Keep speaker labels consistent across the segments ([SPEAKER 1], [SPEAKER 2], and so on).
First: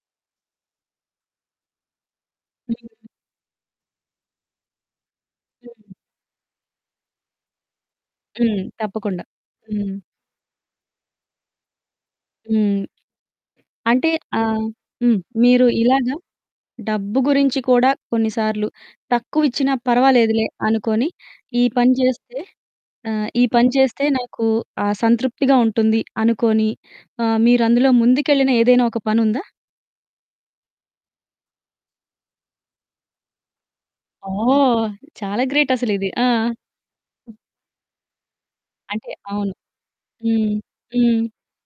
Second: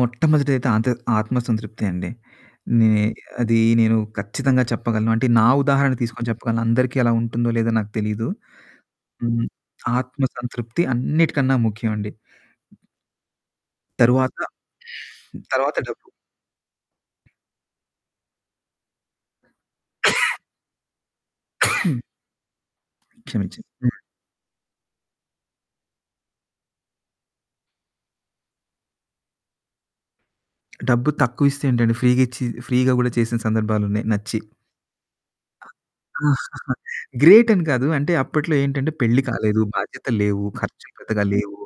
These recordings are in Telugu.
[SPEAKER 1] మొట్టమొదటిది అయితే ఆంతర్ ఆత్మ సంతృప్తి అండి. నే
[SPEAKER 2] హ్మ్.
[SPEAKER 1] అది నేను ఖచ్చితంగా చెప్పగలను. అంటే నా
[SPEAKER 2] హ్మ్.
[SPEAKER 1] ఉదాహరణ తీసుకొని చెప్పగలను. అందరికీ అలా ఉంటుందో లేదో నాకు తెలీదు.
[SPEAKER 2] హ్మ్. తప్పకుండా.
[SPEAKER 1] హ్మ్.
[SPEAKER 2] హ్మ్.
[SPEAKER 1] ఆత్మ సంతృప్తి అన్నిటికన్నా ముఖ్యమండి.
[SPEAKER 2] హ్మ్. అంటే
[SPEAKER 1] తరువాత
[SPEAKER 2] ఆహ్, హ్మ్. మీరు
[SPEAKER 1] తరువాత డబ్బు.
[SPEAKER 2] ఇలాగా డబ్బు గురించి కూడా కొన్ని సార్లు తక్కువిచ్చినా పర్వాలేదులే అనుకొని ఈ పని జేస్తే ఆహ్, ఈ
[SPEAKER 1] క్షమించండి.
[SPEAKER 2] పని
[SPEAKER 1] హ్మ్.
[SPEAKER 2] చేస్తే నాకు ఆహ్, సంతృప్తిగా ఉంటుంది అనుకొని ఆహ్, మీరందులో ముందుకెళ్ళిన ఏదైనా ఒక పనుందా?
[SPEAKER 1] డబ్బు తక్కువిస్తే ఏంటండి ఫ్రీగిచ్చి ఫ్రీగా కూడా చేసిన సందర్భాలున్నాయి నచ్చి.
[SPEAKER 2] ఓహ్! చాలా గ్రేట్ అసలిది. ఆ!
[SPEAKER 1] గ్రేటని గాదు. అంటే అప్పట్లో ఏంటంటే
[SPEAKER 2] అంటే
[SPEAKER 1] పెళ్లి
[SPEAKER 2] అవును.
[SPEAKER 1] కాలేదు. బాధ్యతలు లేవు.
[SPEAKER 2] హ్మ్.
[SPEAKER 1] ఖర్చులు
[SPEAKER 2] హ్మ్.
[SPEAKER 1] పెద్దగా లేవు.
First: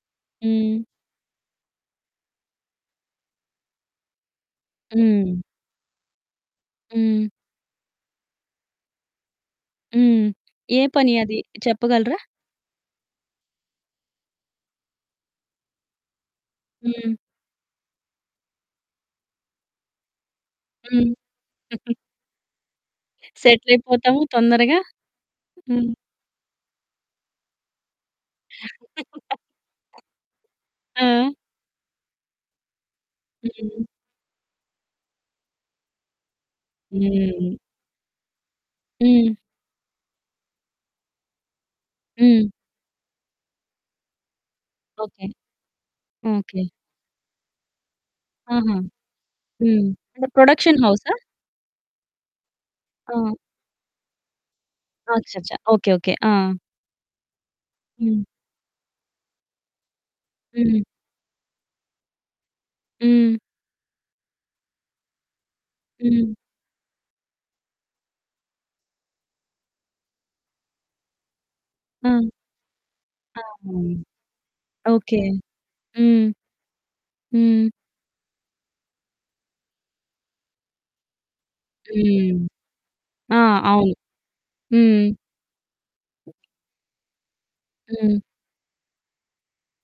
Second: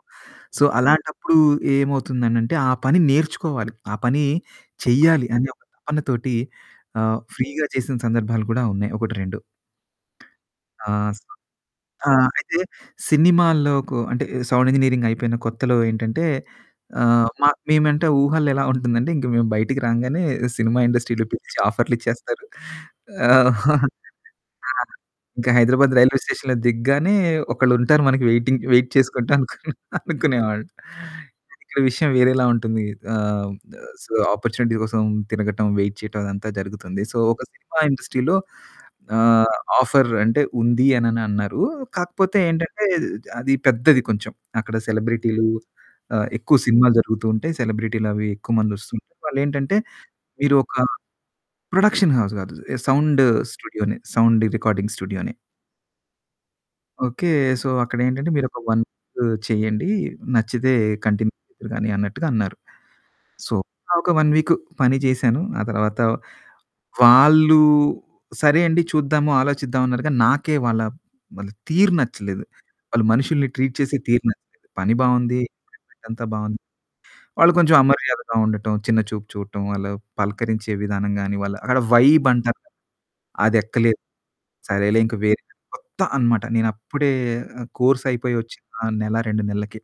[SPEAKER 1] సో
[SPEAKER 2] హ్మ్.
[SPEAKER 1] అలాంటప్పుడు ఏమవుతుందనంటే ఆ పని నేర్చుకోవాలి. ఆ పని చేయాలి
[SPEAKER 2] హ్మ్.
[SPEAKER 1] అనే ఒక తపన తోటి ఆహ్,
[SPEAKER 2] హ్మ్.
[SPEAKER 1] ఫ్రీగా చేసిన సందర్భాలు కూడా ఉన్నాయి 1, 2.
[SPEAKER 2] హ్మ్. ఏ
[SPEAKER 1] ఆహ్,
[SPEAKER 2] పని
[SPEAKER 1] సో
[SPEAKER 2] అది చెప్పగలరా?
[SPEAKER 1] ఆహ్, అయితే సినిమాల్లోకు అంటే సౌండ్ ఇంజినీరింగ్ అయిపోయిన కొత్తలో ఏంటంటే
[SPEAKER 2] హ్మ్.
[SPEAKER 1] ఆహ్, మ మేమంటే ఊహల్లో ఎలా ఉంటుందంటే ఇంక మేము బయటికి రాంగానే సినిమా
[SPEAKER 2] హ్మ్.
[SPEAKER 1] ఇండస్ట్రీలో పిలిచి ఆఫర్‌లిచ్చేస్తారు. ఆ!
[SPEAKER 2] సెటిలయిపోతాము తొందరగా.
[SPEAKER 1] ఆ! ఇంకా
[SPEAKER 2] హ్మ్.
[SPEAKER 1] హైదరాబాద్ రైల్వే స్టేషన్‌లో దిగగానే ఒకళ్ళుంటారు మనకి వేయిటింగ్ వేయిట్ చేసుకుంటా అనుకుని అనుకునేవాన్ని.
[SPEAKER 2] ఆ!
[SPEAKER 1] ఇక్కడ విషయం వేరేలా ఉంటుంది. ఆహ్, ద
[SPEAKER 2] హ్మ్.
[SPEAKER 1] సో ఆపార్చునిటీస్ కోసం తినగటం వేయిట్ చేయడం అదంతా జరుగుతుంది. సో ఒక
[SPEAKER 2] హ్మ్.
[SPEAKER 1] సినిమా ఇండస్ట్రీలో
[SPEAKER 2] హ్మ్.
[SPEAKER 1] ఆహ్, ఆఫర్ అంటే ఉంది అని అన్నారు. కాకపోతే
[SPEAKER 2] హ్మ్.
[SPEAKER 1] ఏంటంటే అది పెద్దది కొంచెం. అక్కడ
[SPEAKER 2] ఓకే.
[SPEAKER 1] సెలబ్రిటీలు ఆహ్, ఎక్కువ
[SPEAKER 2] ఓకే.
[SPEAKER 1] సినిమాలు జరుగుతూ ఉంటాయి. సెలబ్రిటీలవి ఎక్కువ మంది
[SPEAKER 2] ఆహా!
[SPEAKER 1] వస్తు ఉంటారు. వాళ్ళేంటంటే
[SPEAKER 2] హ్మ్. అంటే
[SPEAKER 1] మీరు ఒక
[SPEAKER 2] ప్రొడక్షన్ హౌసా?
[SPEAKER 1] ప్రొడక్షన్ హౌస్ గాదు సౌండ్
[SPEAKER 2] ఆ!
[SPEAKER 1] స్టూడియోనె. సౌండ్ రికార్డింగ్ స్టూడియోనె.
[SPEAKER 2] అచ్చచ్చ! Okay, okay. ఆ!
[SPEAKER 1] ఓకే. సో
[SPEAKER 2] హ్మ్.
[SPEAKER 1] అక్కడేంటంటే "మీరొక 1, 2 చేయండి. నచ్చితే
[SPEAKER 2] హ్మ్.
[SPEAKER 1] కంటిన్యూ చేద్దురుగాని" అన్నట్టుగా అన్నారు.
[SPEAKER 2] హ్మ్.
[SPEAKER 1] సో ఒక 1 వీకు పని జేశాను. ఆ తరువాత
[SPEAKER 2] హ్మ్.
[SPEAKER 1] వాళ్ళు "సరే అండి చూద్దాము. ఆలోచిద్దాం" అన్నారు గానీ నాకే వాళ్ళ వాళ్ళ తీరు
[SPEAKER 2] ఆ!
[SPEAKER 1] నచ్చలేదు. వాళ్ళు
[SPEAKER 2] ఆహా!
[SPEAKER 1] మనుషుల్ని ట్రీట్ చేసే తీరు నచ్చలేదు. పని
[SPEAKER 2] ఓకే.
[SPEAKER 1] బావుంది. [unintelligible] అంతా
[SPEAKER 2] హ్మ్.
[SPEAKER 1] బావుంది. వాళ్ళు
[SPEAKER 2] హ్మ్.
[SPEAKER 1] కొంచెం అమర్యాదగా ఉండటం, చిన్న చూపు చూడటం. వాళ్ళు పలకరించే విధానం గాని వాళ్ళు అక్కడ వైబ్
[SPEAKER 2] హ్మ్.
[SPEAKER 1] అంటారు.
[SPEAKER 2] ఆ! అవును.
[SPEAKER 1] అదెక్కలేదు. సరేలే
[SPEAKER 2] హ్మ్.
[SPEAKER 1] ఇంకా వేరే కొత్త అన్నమాట. నేను అప్పుడే ఆహ్,
[SPEAKER 2] హ్మ్.
[SPEAKER 1] కోర్సయిపోయి వచ్చిన నెల 2 నెల్లకె.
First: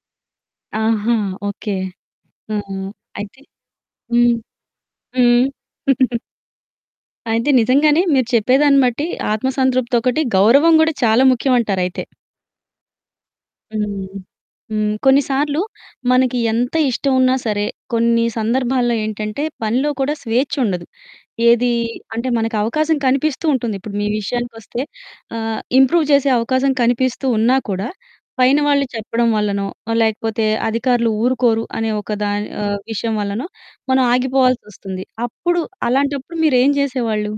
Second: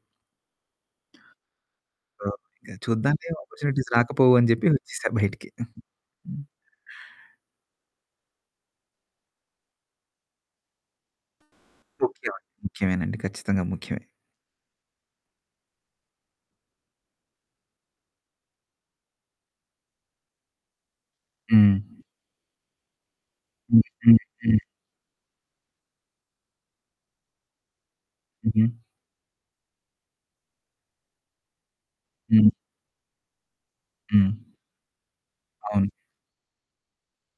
[SPEAKER 2] ఆహా! ఓకే. ఆ!
[SPEAKER 1] ఓకే. చూద్దాంలే
[SPEAKER 2] అయితే
[SPEAKER 1] ఆపార్చునిటీస్
[SPEAKER 2] హ్మ్.
[SPEAKER 1] రాకపోవు అని జెప్పి వచ్చేసా
[SPEAKER 2] హ్మ్.
[SPEAKER 1] బయటికి. హ్మ్.
[SPEAKER 2] అయితే నిజంగానే మీరు చెప్పేదాన్ని బట్టి ఆత్మ సంతృప్తి ఒకటి, గౌరవం గూడా చాలా ముఖ్యం అంటారు అయితే.
[SPEAKER 1] ముఖ్యమండి. ముఖ్యమేనండి ఖచ్చితంగా
[SPEAKER 2] హ్మ్.
[SPEAKER 1] ముఖ్యమే.
[SPEAKER 2] హ్మ్. కొన్నిసార్లు మనకి ఎంత ఇష్టం ఉన్నా సరే కొన్ని సందర్భాల్లో ఏంటంటే పనిలో కూడా స్వేఛ్చుండదు. ఏది
[SPEAKER 1] హ్మ్.
[SPEAKER 2] అంటే మనకవకాశం కనిపిస్తూ ఉంటుంది.
[SPEAKER 1] హ్మ్,
[SPEAKER 2] ఇప్పుడు మీ
[SPEAKER 1] హ్మ్, హ్మ్.
[SPEAKER 2] విషయానికొస్తే ఆహ్, ఇంప్రూవ్ చేసే అవకాశం కనిపిస్తూ ఉన్నా కూడా పైన
[SPEAKER 1] హుహు.
[SPEAKER 2] వాళ్ళు చెప్పడం వల్లనో లేకపోతే అధికారులు ఊరుకోరు అనే ఒక దాని
[SPEAKER 1] హ్మ్.
[SPEAKER 2] ఆహ్, విషయం వల్లనో మనం
[SPEAKER 1] హ్మ్.
[SPEAKER 2] ఆగిపోవాల్సొస్తుంది. అప్పుడు
[SPEAKER 1] అవును.
[SPEAKER 2] అలాంటప్పుడు మీరెం జేసేవాళ్ళు?